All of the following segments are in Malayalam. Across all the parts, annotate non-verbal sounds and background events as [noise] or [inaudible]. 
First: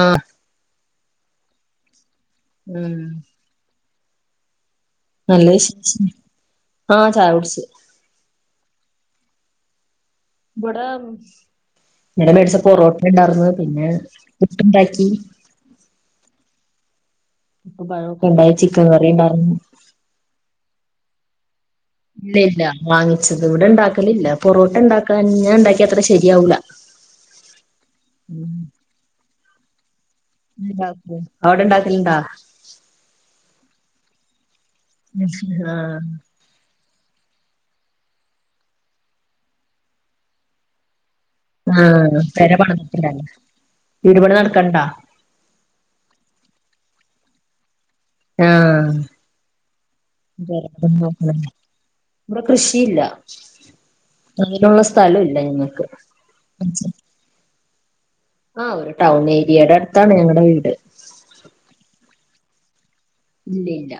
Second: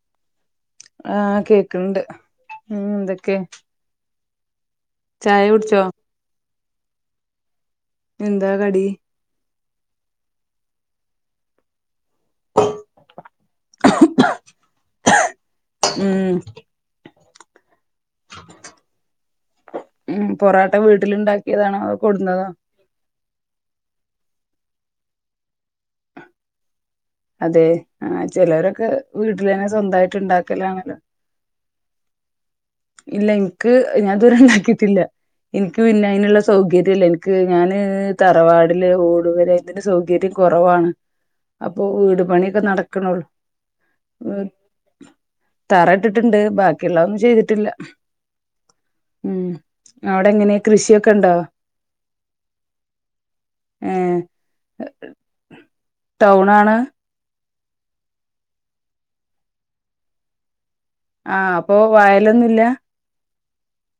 ആഹ ആഹ കേക്കണ്ട് ഉം എന്തൊക്കെ? ചായ നല്ല കുടിച്ചോ വിശേഷം ആഹ ചായ കുടിച്ചു എന്താ കടി? ഇടെ നിന മേടിച്ച പൊറോട്ടണ്ടാ പിന്നെ പുട്ട്ണ്ടാക്കി ഉം ഇപ്പൊ പഴൊക്കെ ഇണ്ടായി ചിക്കൻ കറിണ്ടായിരുന്നു പൊറട്ട വീട്ടിലുണ്ടാക്കി ഇല്ല ഇല്ല വാങ്ങിച്ചത് ഇവിടെ ഇണ്ടാക്കലില്ല പൊറോട്ട ഉണ്ടാക്കാ ഞാൻ ഉണ്ടാക്കി അത്ര ശരിയാവൂല അതെ ആ ചിലവരൊക്കെ വീട്ടില തന്നെ സ്വന്തമായി ണ്ടാക്കലാണല്ലോ ഉണ്ടാക്കും അവിടെ ഇണ്ടാക്കലുണ്ടാ ഇല്ല എനിക്ക് ഞാൻ ഇത് വരെ ഉണ്ടാക്കി ട്ടില്ല എനിക്ക് ആഹ് പിന്നെ അതിനുള്ള സൗകര്യ ല്ല എനിക്ക് ഞാന് തറവാടില് ഓടുപെ രെ തി ന് സൗകര്യം കുറവാണ് അപ്പൊ ആഹ് വീട് പെര പണിയൊക്കെ നടക്കണള്ളു പണിതിട്ടുണ്ടല്ലേ വീട് പണി നടക്കണ്ടാ തറ ഇട്ടിട്ടുണ്ട് ബാക്കിയുള്ള ഒന്നും ചെയ്തിട്ടില്ല ആഹ് ഉം അവിടെ എങ്ങനെ കൃഷിയൊക്കെ ഇണ്ടോ [unintelligible] ഇവിടെ കൃഷിയില്ല ഏഹ് അതി നുള്ള സ്ഥലം ഇല്ല ഞങ്ങക്ക് ആണ് ആഹ് ഒരു ടൗൺ ഏരിയയുടെ അടുത്താണ് ഞങ്ങളടെ വീട് വയലൊന്നുമില്ല ഇല്ല ഇല്ല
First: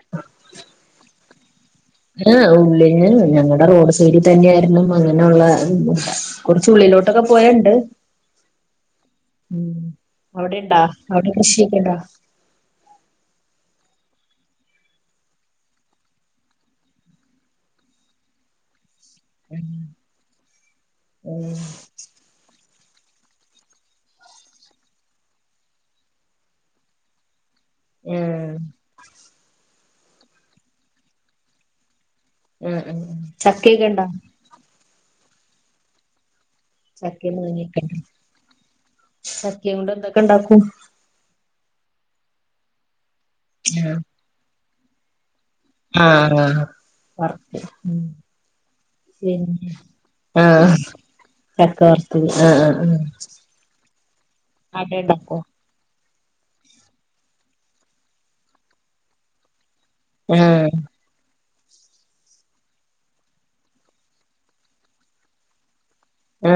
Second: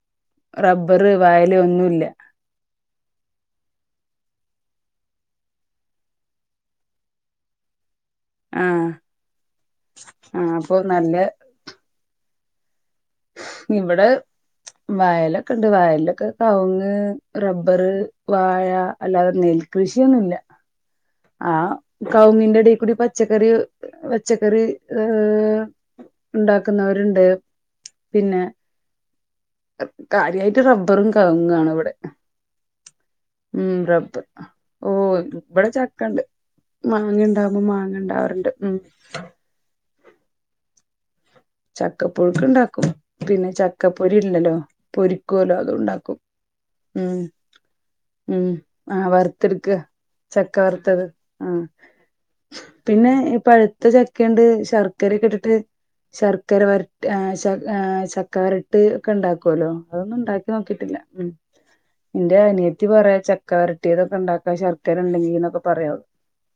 റബർ വയ ആ ഉള്ളിങ്ങ ഞങ്ങളടെ റോഡ് [unintelligible] തന്നെയായിരുന്നു അങ്ങനെയുള്ള കുറച്ച് ഉള്ളിലോട്ടൊക്കെ പോയ ണ്ട് ആഹ് ഉം ആഹ് അവിടെ അപ്പൊ ഇണ്ടാ നല്ല അവിടെ കൃഷിയൊക്കെ ഉണ്ടാ ഇവിടെ വയലൊക്കെ ഉണ്ട് വയലൊക്കെ കവുങ്ങ്, റബ്ബർ, വാഴ അല്ലാതെ നെൽകൃഷിയൊന്നുമില്ല ആഹ് ആ കൗങ്ങിന്റെ ഇടേൽ ക്കൂടി പച്ചക്കറി പച്ചക്കറി ഏഹ് ഉണ്ടാക്കുന്നവരുണ്ട് പിന്നെ ആഹ് കാര്യമായിട്ട് റബ്ബറും കവുങ്ങും ആണ് ഇവിടെ ഉം ഉം ഉം ചക്കയൊക്കെ ഉണ്ടോ റബ്ബർ ഓ ഇവിടെ ചക്കണ്ട് ചക്കയും മാങ്ങുണ്ടാവുമ്പോ മാങ്ങയൊക്കെ ഇണ്ടാ മാങ്ങ ഉണ്ടാവാറുണ്ട് ഉം ചക്കയും കൊണ്ട് എന്തൊക്കെ ഇണ്ടാക്കും ചക്കപ്പുഴുക്ക് ഉണ്ടാക്കും പിന്നെ ചക്കപ്പൊരി ഇല്ലല്ലോ പൊരി [unintelligible] അത് ഉണ്ടാക്കും ആഹ് ആഹ് ഉം ഉം ആഹ് വറുത്തെടുക്ക പിന്നെ ചക്ക ആഹ് വറുത്തത് ആ ചക്ക വറുത്തത് ആഹ് ആഹ് ആഹ് പിന്നെ പഴുത്ത ചക്കണ്ട് അട ശർക്കര ക്കെ ഇണ്ടാക്കോ ഇട്ടിട്ട് ശർക്കര വരട്ട് ആ ആ ചക്ക വരട്ട് ഒക്കെ ഉണ്ടാക്കല്ലോ അതൊന്നും ഉണ്ടാക്കി ആഹ് നോക്കിയിട്ടില്ല ഉം എന്റെ അനിയത്തി പറയും ചക്ക വരട്ടിയതൊക്കെ ഉണ്ടാക്കാ ശർക്കര ഉണ്ടെങ്കി എന്നൊക്കെ പറയും ആ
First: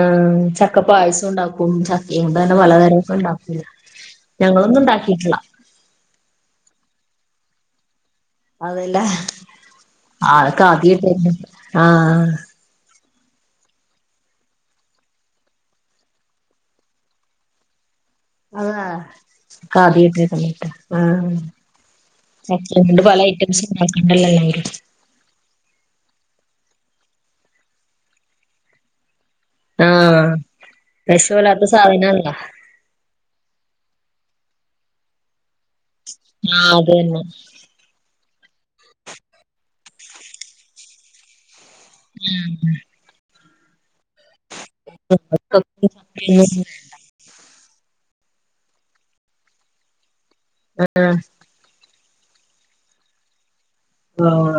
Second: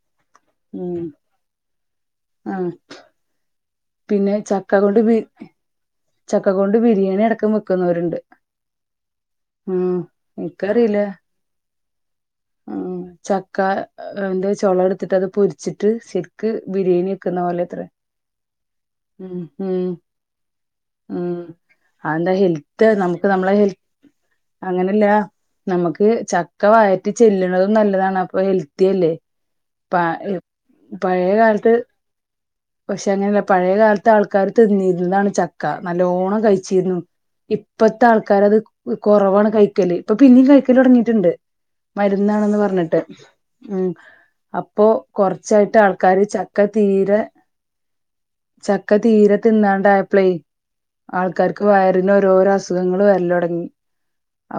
ചക്ക പായസം ഉണ്ടാക്കും ചക്കയും ആ തന്നെ പലതരൊക്കെ ഉണ്ടാക്കൂലേ പിന്നെ ചക്ക ഞങ്ങളൊന്നും കൊണ്ട് ബി ഉണ്ടാക്കിട്ടില്ല ചക്ക കൊണ്ട് ബിരിയാണി അടക്കം വെക്കുന്നവരുണ്ട് അതല്ലേ ഉം ആൾക്ക എനിക്കറിയില്ല ആദ്യട്ട് ആഹ് ഉം ചക്ക എന്താ ചോള എടുത്തിട്ട് അത് പൊരിച്ചിട്ട് ശരിക്ക് ബിരിയാണി വെക്കുന്ന പോലെ എത്രേ അതാ കാദ ഇട്ടേ [unintelligible] ആഹ് ഉം അതെന്താ ചക്കയും ഹെൽത്ത് കൊണ്ട് പല നമുക്ക് നമ്മളെ ഐറ്റംസ് ഹെൽ ഉണ്ടാക്കണ്ടല്ലോ എല്ലാവരും അങ്ങനല്ല നമുക്ക് ചക്ക വയറ്റി ചെല്ലണതും നല്ലതാണ് അപ്പൊ ഹെൽത്തിയല്ലേ പ ആഹ് പഴയ വിഷമില്ലാത്ത കാലത്ത് സാധനല്ല പക്ഷെ അങ്ങനെയല്ല പഴയകാലത്ത് ആൾക്കാര് തിന്നി ഇരുന്നതാണ് ചക്ക നല്ലോണം ആഹ് അത് കഴിച്ചിരുന്നു തന്നെ ഇപ്പത്തെ ആൾ ക്കാരത് കുറവാണ് കഴിക്കല് ഇപ്പൊ പിന്നെയും കഴിക്കല് തുടങ്ങിട്ടുണ്ട് മരുന്നാണെന്ന് പറഞ്ഞിട്ട് ഉം അപ്പൊ കൊറച്ചായിട്ട് ആൾക്കാര് ചക്ക തീരെ ചക്ക തീരെ തിന്നാണ്ടായപ്പളെ ആൾക്കാർക്ക് വയ പിന്നെ ഒരോരോ അസുഖങ്ങള് വരൽ തുടങ്ങി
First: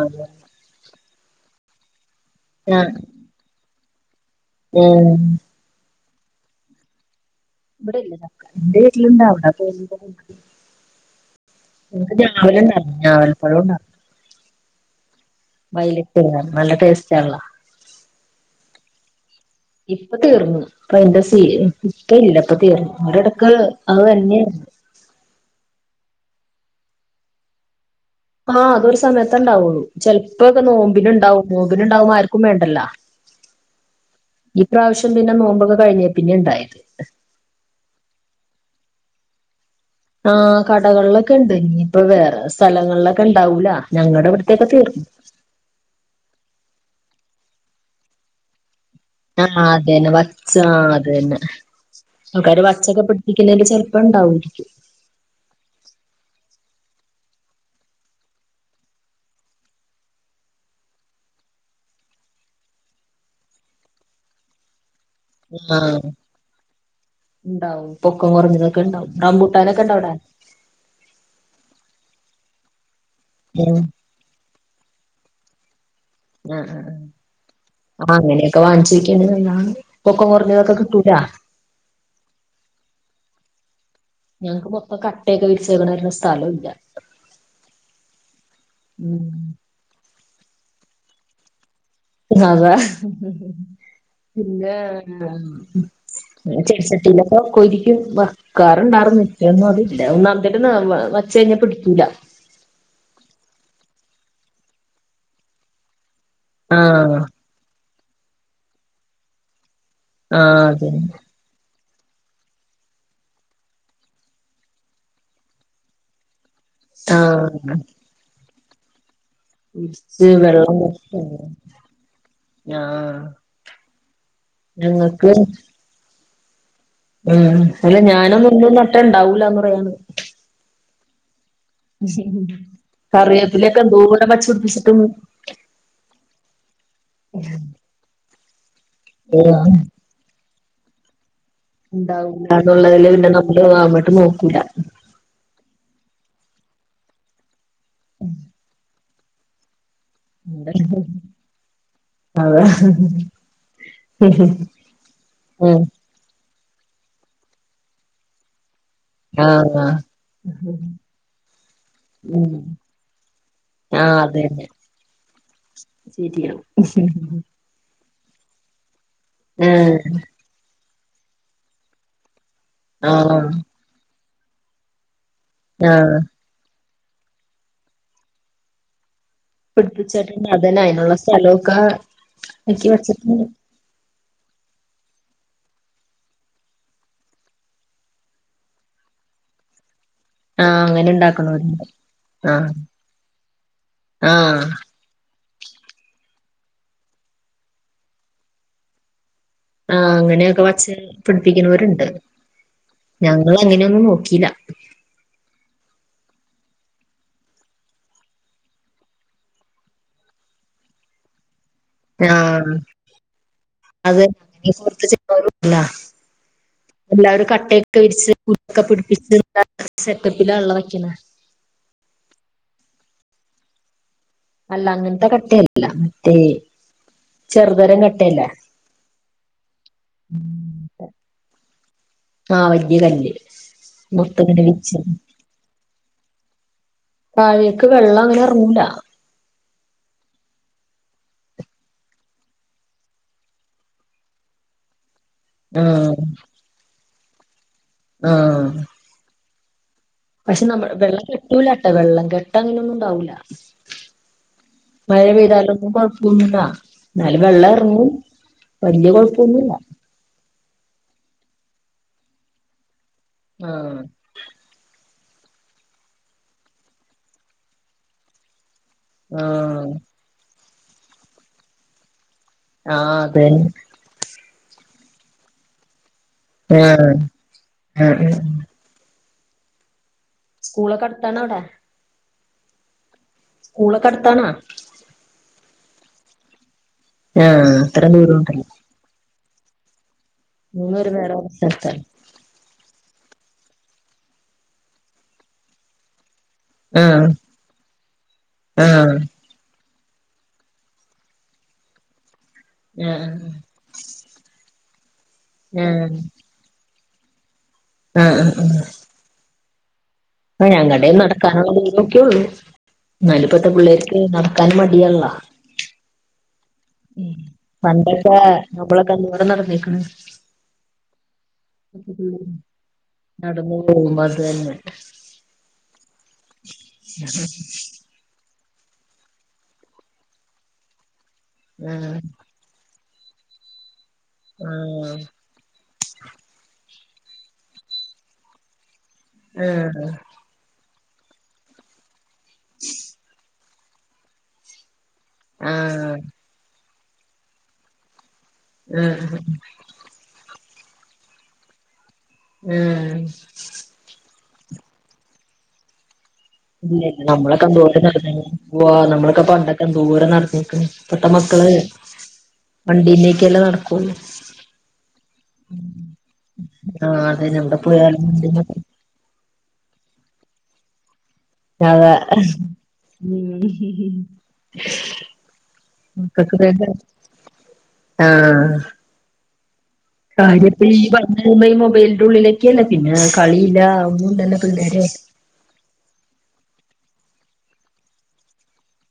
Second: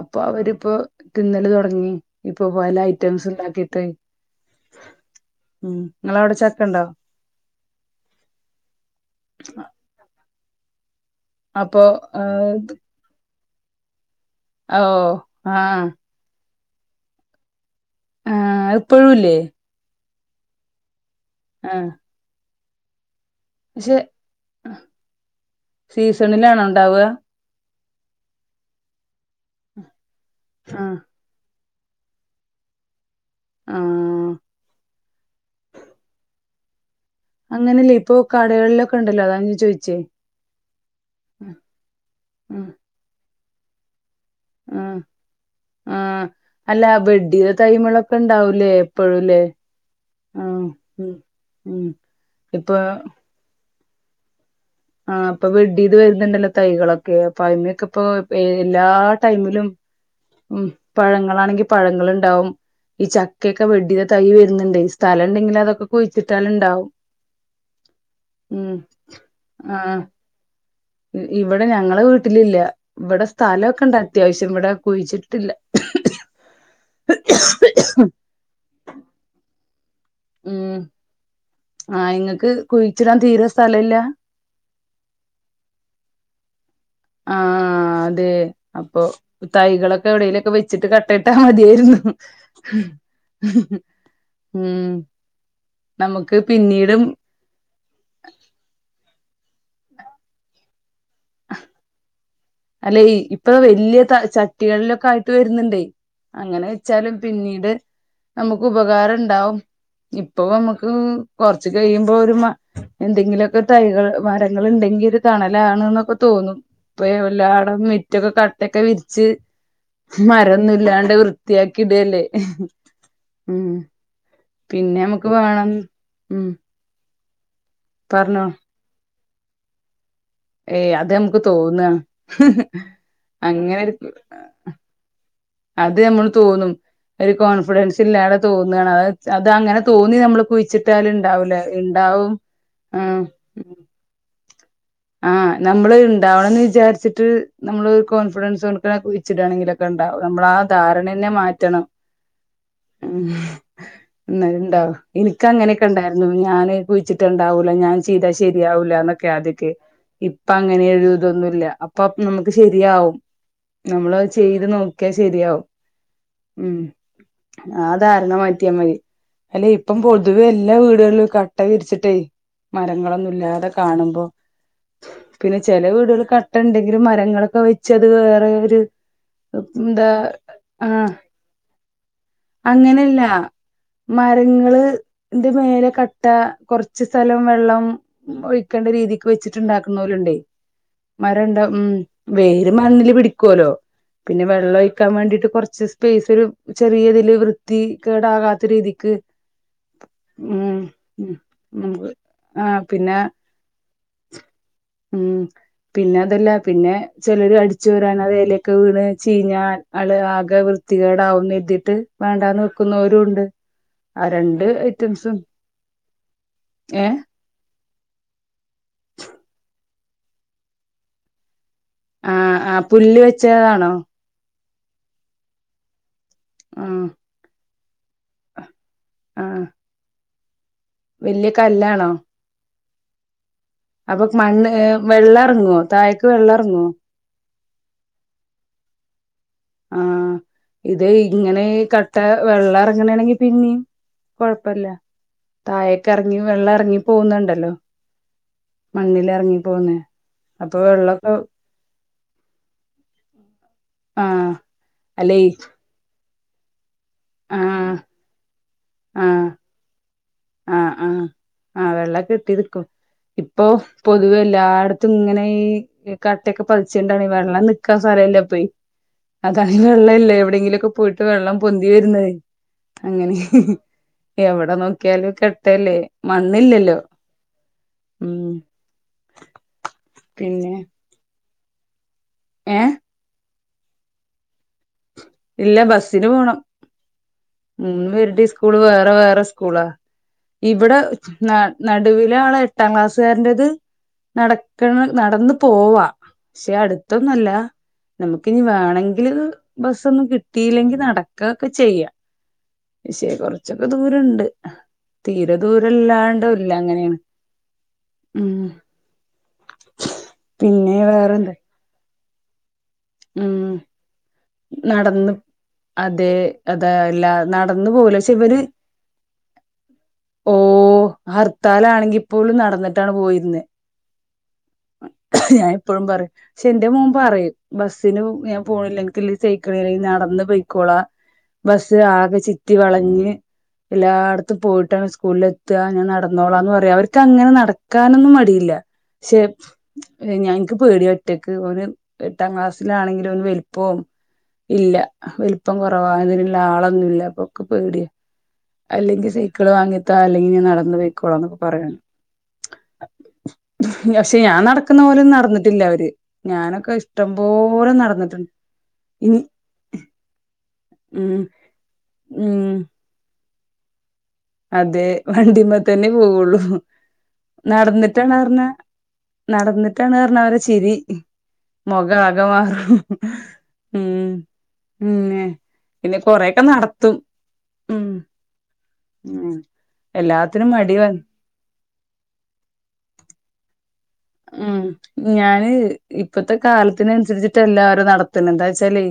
അപ്പൊ അവരിപ്പോ തിന്നല് തുടങ്ങി ഇപ്പൊ പല ഐറ്റംസ് ഉണ്ടാക്കിയിട്ട് മ് നിങ്ങള അവിടെ ചക്ക ഉണ്ടോ ഇവിടെല്ല എന്റെ വീട്ടിലുണ്ടാ അവിടെ പോ അപ്പൊ എക്ക് ആ, രാവല ഉണ്ട ഇത്- [unintelligible] രാവൽപ്പഴ ഉണ്ട ഓ ആഹ കളർ നല്ല ടെസ്റ്റ്‌ ആണല്ലോ ഇതിപ്പഴുല്ലേ ഇപ്പ തീർന്നു ഇപ്പ അതിന്റെ ആഹ് ഇപ്പ ഇല്ല ഇപ്പ തീർന്നു അവട പക്ഷെ അത് തന്നെയ സീസണിലാണോ ഉണ്ടാവുക ആഹ് അതൊരു സമയത്ത ഇണ്ടാവുള്ളു ചിലപ്പോൾ ക്കേ ആഹ് നോമ്പിന് ഉണ്ടാവ നോമ്പിന് ഉണ്ടാകുമ്പോൾ ആർക്കും വേണ്ടല്ലോ ആഹ് ഈ പ്രാവശ്യം പിന്നെ നോമ്പൊക്കെ കഴിഞ്ഞേൽ പിന്നെ ഉണ്ടായത് അങ്ങനെയല്ലേ ഇപ്പൊ കടകളിലൊക്കെ ഉണ്ടല്ലോ അതാ ചോദിച്ചു ആ കടകളിലൊക്കെ ഉണ്ട് ഇപ്പോൾ വേറെ ആഹ് സ്ഥലങ്ങളിൽ ഒന്നും ഉണ്ടായില്ല ഞങ്ങളുടെ ഇവിടത്തേക്ക ആഹ് തീർന്നു ആഹ് അല്ല വെഡിയ [unintelligible] തൈമിളൊക്കെ ഉണ്ടാവൂലേ എപ്പഴുംല്ലേ ആ അത തന്നെ വച്ച ആഹ് ആ അത ഉം തന്നെ ഉം ആൾക്കാർ ഇപ്പൊ വച്ചൊക്കെ പിടിപ്പിക്കുന്നതില് ചെറ അപ്പൊ ഉണ്ടാവുമായിരിക്കും ആ അപ്പൊ വെഡീത് വരുന്നുണ്ടല്ലോ തൈകളൊക്കെ അപ്പോ അതിനൊക്കെ അപ്പോ എല്ലാ ടൈമിലും ഉം പഴങ്ങളാണെങ്കി പഴങ്ങളുണ്ടാവും ഈ ചക്കയൊക്കെ വെടിയത തൈ വരുന്നുണ്ട ആ ഉണ്ടാവും പൊക്കം ഉം കുറഞ്ഞതൊക്കെ ഉണ്ടാവും നക്കെണ്ട ആഹ് അവിട [unintelligible] ഇവിടെ ഞങ്ങളെ വീട്ടിലില്ല ഇവിടെ ഉം സ്ഥലംക്കെ ഉണ്ട് അത്യാവശ്യം ഇവിടെ കുഴിച്ചിട്ടില്ല ആ ആ ആ അങ്ങനെയൊക്കെ വാങ്ങിച്ചിരിക്കണല്ല പൊക്കം കുറഞ്ഞത് ഒക്കെ ഉം കിട്ടൂല ആഹ് ഇങ്ങക്ക് കുഴിച്ചിടാൻ തീരെ സ്ഥല ഇല്ല ഞങ്ങക്ക് മൊപ്പം കട്ടയൊക്കെ വിരിച്ചേക്കണതു കൊണ്ട് സ്ഥലം ഇല്ല ആഹ അതെ അപ്പൊ ഉം തൈകളൊക്കെ എവിടെല വെച്ചിട്ട് കട്ടയിട്ടാൽ മതിയായിരുന്നു അതാ പിന്നെ ഉം നമുക്ക് പിന്നീടും ചെടിച്ചട്ടിയിലൊക്കെ ഒക്ക ഒരിക്കും [unintelligible] വക്കാറണ്ടായിർന്ന് ഒന്ന അതില്ല ഒന്നാമത്തെട്ട് വച്ച കഴിഞ്ഞ പിടിക്കൂല അല്ലെ ഇ ഇപ്പൊ വെല്ല്യ ചട്ടികളിലൊക്കായിട്ട് വെര്ണ് ണ്ടേ അങ്ങനെ വെച്ചാലും ആഹ് പിന്നീട് നമുക്ക് ഉപകാരണ്ടാവും ഇപ്പൊ ആഹ് നമുക്ക് അതന്നെ കൊർച്ച് കഴിയുമ്പോ ഒരു മ എന്തെങ്കിലൊക്കെ തൈകള് മരങ്ങള്ണ്ടെങ്കി ഒരു തണലാണ്ന്നൊക്കെ തോന്നും ഇപ്പോ ആഹ് എല്ലാടം മിറ്റൊക്കെ കട്ടക്കെ വിര്ച്ച് വിരിച്ച് വെള്ളം മരൊന്നുല്ലാണ്ട് വെക്കാണ് വൃത്തിയാക്കിടല്ലേ ആഹ് ഉം പിന്നെ നമക്ക് ഞങ്ങക്ക് വേണം ഉം ഉം അല്ല പറഞ്ഞോ ഞാനൊന്നും ഒന്നു നട്ടാണ്ടാവൂല്ലന്ന് പറയാണ്. ഏയ് അത് നമക്ക് തോന്ന കറിവേപ്പിലൊക്കെ അങ്ങനെ എന്തോരം വച്ച് പിടിപ്പിച്ചിട്ടും അത് നമ്മൾ തോന്നും ഒരു കോൺഫിഡൻസില്ലാതെ തോന്നാണ് അ അത് അങ്ങനെ തോന്നി നമ്മള് കുയിച്ചിട്ടാല്ണ്ടാവൂല്ല ഇണ്ടാവും ആ ഉണ്ടാവൂലാന്നുള്ളതില് പിന്നെ നമ്മള് അങ്ങോട്ട് നോക്കൂല ആ നമ്മള് ഇണ്ടാവണംന്ന് വിചാര്ച്ചിട്ട് നമ്മള് കോൺഫിഡൻസ് കൊട്ക്ക്ണെ കുയിച്ചിടാണെങ്കിലൊ ക്കെണ്ടാവും നമ്മള് ആ ധാരണനെ മാറ്റണം അതെ ഉം എങ്ങനെ ണ്ടാവാ ഇൻക്ക് ഉം അങ്ങനെക്കെണ്ടായിര്ന്നു ഞാന് കുയ്ച്ചിട്ടാണ്ടാവൂല്ല ഞാൻ ചെയ്താ ശെരിയാവൂല്ല ന്നൊക്കെ ആദ്യക്കേ ആഹ് ആഹ് ഇപ്പൊ അങ്ങനെ ഒരു ഇതൊന്നുല്ല അപ്പൊ നമക്ക് ഉം ശെരിയാവും ആഹ് നമ്മളഅ് ചെയ്ത് നോക്ക്യാ ശെരിയാവും. ശെരിയാ ധാരണ മാറ്റ്യാ മതി അല്ലെ ഇപ്പം പൊതുവെ എല്ലാ വീടുകളിലും കട്ട വിരിച്ചിട്ടെയ് ആഹ് മരങ്ങളൊന്നുല്ലാതെ കാണുമ്പോ പിന്നെ ചെല ആഹ് വീടുകളില് കട്ടണ്ടെങ്കിലും മരങ്ങളൊക്കെ വെച്ചെത് വേറെ ഒരു എന്താ പിടിപ്പിച്ചാട്ട് പിന്നതല്ല ആഹ് അയ്നുള്ള സ്ഥലൊക്ക ക്കി വെച്ചിട്ട് ണ്ട് മരങ്ങള്ന്റെ മേലെ കട്ട കൊർച്ച് സ്ഥലം വെള്ളം ഒഴിക്കേണ്ട രീ തിക്ക് വെച്ചിട്ട്ണ്ടാക്കുന്നോല്ണ്ടേ ആഹ് അങ്ങനെ മരണ്ട ഉണ്ടാക്കണവരുണ്ട് ഉം ആഹ് വേര് മണ്ണില് പിടിക്കോലൊ പിന്നെ ആഹ് വെള്ളൊഴിക്കാൻ വേണ്ടിട്ട് കൊറ് ച്ച് സ്പേസൊരു ചെറിയതില് വൃത്തി കേടാകാത്ത രീതിക്ക് ആ അങ്ങനെക്കെ ഉം വെച്ച് ഉം പിടിപ്പിക്കണോര്ണ്ട് നമുക്ക് ആഹ് പിന്നെ ഞങ്ങളങ്ങനൊന്നും നോക്കില ഉം പിന്നെ അതല്ല പിന്നെ ചെലോര് അടിച്ചേരാന് [unintelligible] എലോക്കെ വീണ് ചീഞ്ഞാ ള് ആകെ വൃ തികേടാവുന്നര്തിട്ട് വേണ്ടാന്ന് ആഹ് വെക്കുന്നവരുണ്ട് അത് ആ രണ്ട് ഐറ്റംസും ഏ എല്ലാരും കട്ട ക്ക വിരിച്ച് [unintelligible] ക്കെ പിടിപ്പിച്ച് [unintelligible] സെറ്റപ്പിലാ ള്ളൊ വെക്കണെ ആ ആ പുല്ല് വെച്ചതാണോ? അല്ല അങ്ങൻത്തെ കട്ടല്ല മറ്റേ ആ ചെറുതരം ക ട്ടല്ല ഉം വെല്ല്യ കല്ലാണോ? [unintelligible] കല്ല് അപ്പൊ മുറിത്തിങ്ങനെ മണ്ണ് വിരിച്ച് വെള്ളെർങ്ങോ തായ്ക്ക് വെള്ളെർങ്ങോ? താഴേക്ക് വെള്ളം അങ്ങനെർങ്ങൂല ആ ഇത് ഇങ്ങനെ ഈ കട്ട വെള്ളർങ്ങ്ണാണെങ്കി പിന്നിം കൊഴപ്പല്ല ആ താഴേക്കെർങ്ങി വെള്ളർങ്ങി പോവുന്നുണ്ടല്ലോ ആ പോന്നെ പക്ഷെ നമ്മ വെള്ളം കെട്ടൂലാട്ടോ വെള്ളം കെട്ടങ്ങനെ ന്നുണ്ടാവൂല ആ മഴ അല്ലെ പെയ്താലൊന്നും കൊഴപ്പൊന്നുല്ല എന്നാലും ആ വെള്ളെർങ്ങും വെല്യ കൊഴപ്പൊന്നുല്ല ആ ആ ആ വെള്ളക്കെട്ടി നിക്കും ഇപ്പൊ ആ പൊതുവെ എല്ലാട് ത്തുങ്ങനെ ഈ കട്ടൊക്കെ പതിച്ചിണ്ടാണെ വെള്ളം നിക്കാൻ സ്ഥലല്ലപ്പെയ് ആ അതാണ് വെള്ളല്ലെ എവിടെയെങ്കിലൊക്കെ പോയിട്ട് വെള്ളം പൊന്തി വര്ന്നെ ആ അങ്ങനെ അത് ഹ്‌ തന്നെ ഹ്‌ എവിടെ നോക്കിയാലും കെട്ടല്ലേ ആ വന്നില്ലല്ലോ ആ ആ ഉം സ്കൂളൊക്കടുത്താണവിടെ ഏഹ്‌ സ്കൂളൊക്കടുത്താണാ? ഇല്ല ബസ്സിന് പോണം ആഹ് അത്ര മൂന്ന് പേരുടെ ദൂരണ്ടല്ലോ സ്കൂള് വേറെ വേറെ സ്കൂള ഇവിടെ മൂന്നൂര് വേറെ ന സ്ഥലത്താണ് നടുവിലെ ആളെ എട്ടാം ക്ലാസ്സുകാരന്റെത് നടക്കണ നടന്ന് പോവാ പക്ഷെ ആഹ് അടുത്തൊന്നല്ല ആഹ് നമുക്ക്നിവേണെങ്കില് ബസ്സൊന്നും കിട്ടിയില്ലെങ്കി നടക്കൊക്കെ ചെയ്യാ ആഹ് പക്ഷേ കൊറച്ചൊക്കെ ദൂരണ്ട് തീരെ ദൂരം ല്ലാണ്ടല്ല അങ്ങനെയാണ് ആഹ ഉം ഹ ഹ പിന്നെ പ്പഞങ്ങൾടേ വേറെന്താ നടക്കാനുള്ളദൂരം ഒക്കെ ഒള്ളൂ ഉം നടന്ന് മടിയാണല്ലോ അതെ അതാല്ലാ നടന്നു പോവൂല ശ പണ്ടൊക്കെ ഇവര് നമ്മളൊക്കെ എന്തോരം നടന്നേക്കണ് ഓ ഹർത്താലാണെങ്കിപ്പോലും നടന്നിട്ടാണ് പോയിരുന്നെ നടന്നു പോകുമ്പോ അത് തന്നെ ഞാൻ എപ്പളും പറയും പക്ഷെ എന്റെ മോൻ പറയും ബസ്സിന് ഞാൻ പോണില്ല എനിക്ക് സൈക്കിള അല്ലെങ്കിൽ നടന്ന് പോയിക്കോളാം ബസ് ആഹ് ആകെ ചിറ്റി വളഞ്ഞ്. എല്ലാടത്തും പോയിട്ടാണ് ആഹ് സ്കൂളിൽ എത്ത ഞാൻ നടന്നോളാ എന്ന് പറയാ അ അങ്ങനെ നടക്കാനൊന്നും മടിയില്ല പക്ഷെ ആഹ് ഞങ്ങൾ ക്ക്. പേടിയ ഒറ്റക്ക് ഓന് എട്ടാം ക്ലാസ്സിലാണെങ്കിലും ഓൻ വലുപ്പൊ ഇല്ല. വൽപ്പം കുറവാ ആഹ് അതിനുള്ള ആളൊന്നുല്ല അപ്പൊൻക് പേട്യാ. അല്ലെങ്കിൽ ആഹ് സൈക്കള് വാങ്ങിത്താ അല്ലെങ്കി ഞാൻ നടന്ന് പൊയ്ക്കോളാ എന്നൊക്കെ പറ്യാണ്. ആഹ് പക്ഷെ ഞാൻ നടക്കുന്ന പോല നടന്നിട്ടില്ല അവര് ഞാനൊക്കെ ഇല്ല ഇഷ് നമ്മളൊക്കെ എന്തോരം നടന്നീണ് വോ ഇനി നമ്മളൊക്കെ പണ്ടൊക്കെ എന്തോരംനട ഇപ്പത്തെ ഉം മക്കള് ഉം വണ്ടീലേക്ക് അല്ലെ നടക്കൊള്ളു. അതെ വണ്ടിമ്മ തന്നെ പോവുള്ളു. ആഹ് അതന്നെ എവിടെ പോയാലും നടന്നിട്ടാണ് പറഞ്ഞ നടന്നിട്ടാണ് പറഞ്ഞാ അവരെ ചിരി. അതാ മൊഖാകെ മാറുംഉം ഉം ഉം. പിന്നെ കൊറെയൊക്കെ നടത്തും. ഉം ആഹ. ഉം കാര്യം എല്ലാത്തിനും ഇപ്പ മടി ഈ വ പറഞ്ഞ വരുമ്പോ ഈ മൊബൈലിന്റെ ഉള്ളിലൊക്കെയല്ലെ പിന്നെ കളില്ല ഉം ഞാന് ഇപ്പത്തെ കാല ഇതിനനുസരിച്ചിട്ടല്ല അവര് നടതുന്നത് എന്താച്ചാലേ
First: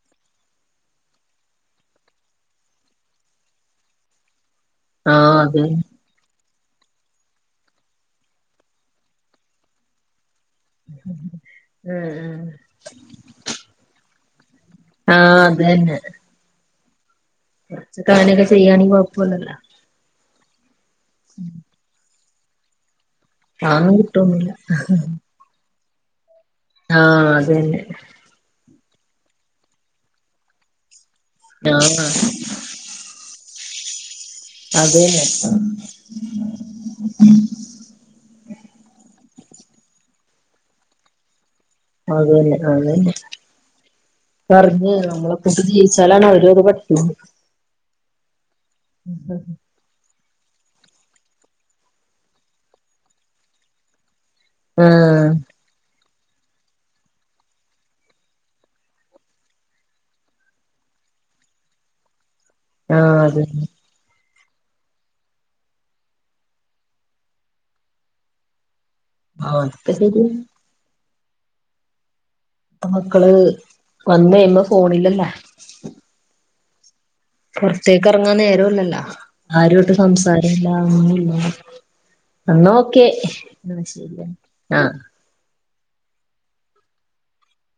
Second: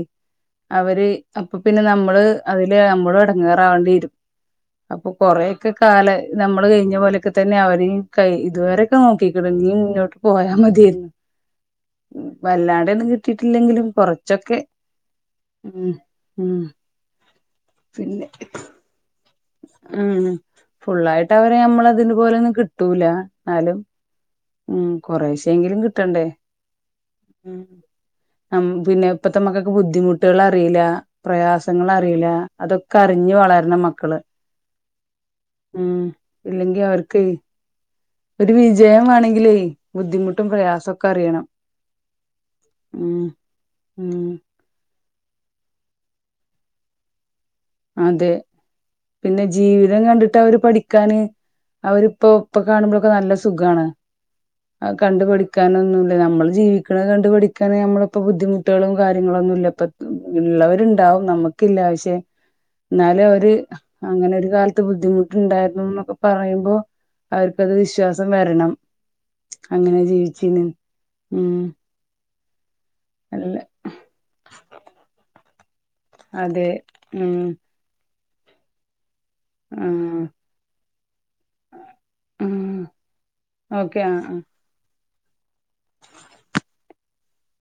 അവര് അപ്പൊ പിന്നെ നമ്മള് അതില് നമ്മള് എടണ്ടേറാവേണ്ടി വരും. അപ്പൊ ആഹ് കൊറെയൊക്കെ അതന്നെ കാലെ നമ്മൾ നമ്മൾ കയ്ഞ്ഞ പോലെയൊക്കെ തന്നെ അവരീം ഇതുവരൊക്കെ നോക്കിക്ണ് ഇഞ്ഞിമുന്നോട്ട് പോയാ മതിയായ്രുന്നു ആഹ് വല്ലാണ്ടെന്നും കിട്ടിയിട്ടില്ലെങ്കിലും കൊറച്ചൊക്കെ ആഹ ഉം അതന്നെ. ഉം കുറച്ച് പിന്നെ കാര്യക്കെ ചെയ്യാണങ്കി കൊഴപ്പോല്ല. ഉം ഫുള്ളായിട്ട് അവരെ നമ്മള അതിന് പോലെന്നും കിട്ടൂല. എന്നാലും അതൊന്നും കിട്ടൊന്നുല്ല ഉ കൊറേശെങ്കിലും കിട്ടണ്ടേ. ആഹ അതതന്നെ. ഉം പിന്നെ ഇപ്പത്തെമക്കക്ക് ബുദ്ധിമുട്ടു കള്അറീല്ല ആഹ് പ്രയാസങ്ങള്അറീല്ല അതൊക്കെ അറിഞ്ഞ് വളർ ന്ന മക്കള്. അതെന്നെ. ഉം ഇല്ലെങ്കി അവർക്ക് ഒരു വിജയം വണെങ്കിലേ ബുദ്ധിമുട്ടും പ്രയാസൊക്കെ അറ്യോണം. അത് തന്നെ അത തന്നെ ഉം പറഞ്ഞ നമ്മളെക്കെ ജീവിച്ച ന്നലാണ് അവര് അത് പഠിക്കോള്ളു. അതെ പിന്നെ ജീവിതം കണ്ടിട്ട് ഇ അവര് പഠിക്കാന് അവരിപ്പോ ഇപ്പൊ കാണുമ്പോഴൊക്കെ നല്ല സുഖമാണ്. ആ ആഹ് കണ്ടുപടിക്കാനൊന്നും നമ്മള് ജീവിക്കുന്നത് കണ്ടുപഠിക്കാന് നമ്മളിപ്പോ ബുദ്ധിമുട്ടുകളും കാര്യങ്ങളൊന്നുംല്ല ഇപ്പ ഉള്ളവരുണ്ടാവ നമുക്കില്ല പക്ഷെ ആഹ് എന്നാല് അവര് അതന്നെ അങ്ങനെ ഒര് കാലത്ത് ബുദ്ധിമുട്ടുണ്ടായിരുന്നു എന്നൊക്കെ പറയുമ്പോ അവർക്കത് വിശ്വാസം വരണം. ആഹ് അതൊക്കെ അങ്ങനെ ശരിയാ ജീവി ചീന് ഉം മക്കള് അല്ല വന്ന്കെയ്യുമ്പോ ഫോണിലല്ലേ? അതെ ഉം. ഇറങ്ങാൻ നേരോല്ലല്ലോ ആരോട്ട് ആഹ് സംസാരോല്ല ഒന്നൂല്ല ആഹ് ന്നാഅ ഓ ക്കെന്നാ ഓക്കെ ശെരിയാ ആഹ് ആ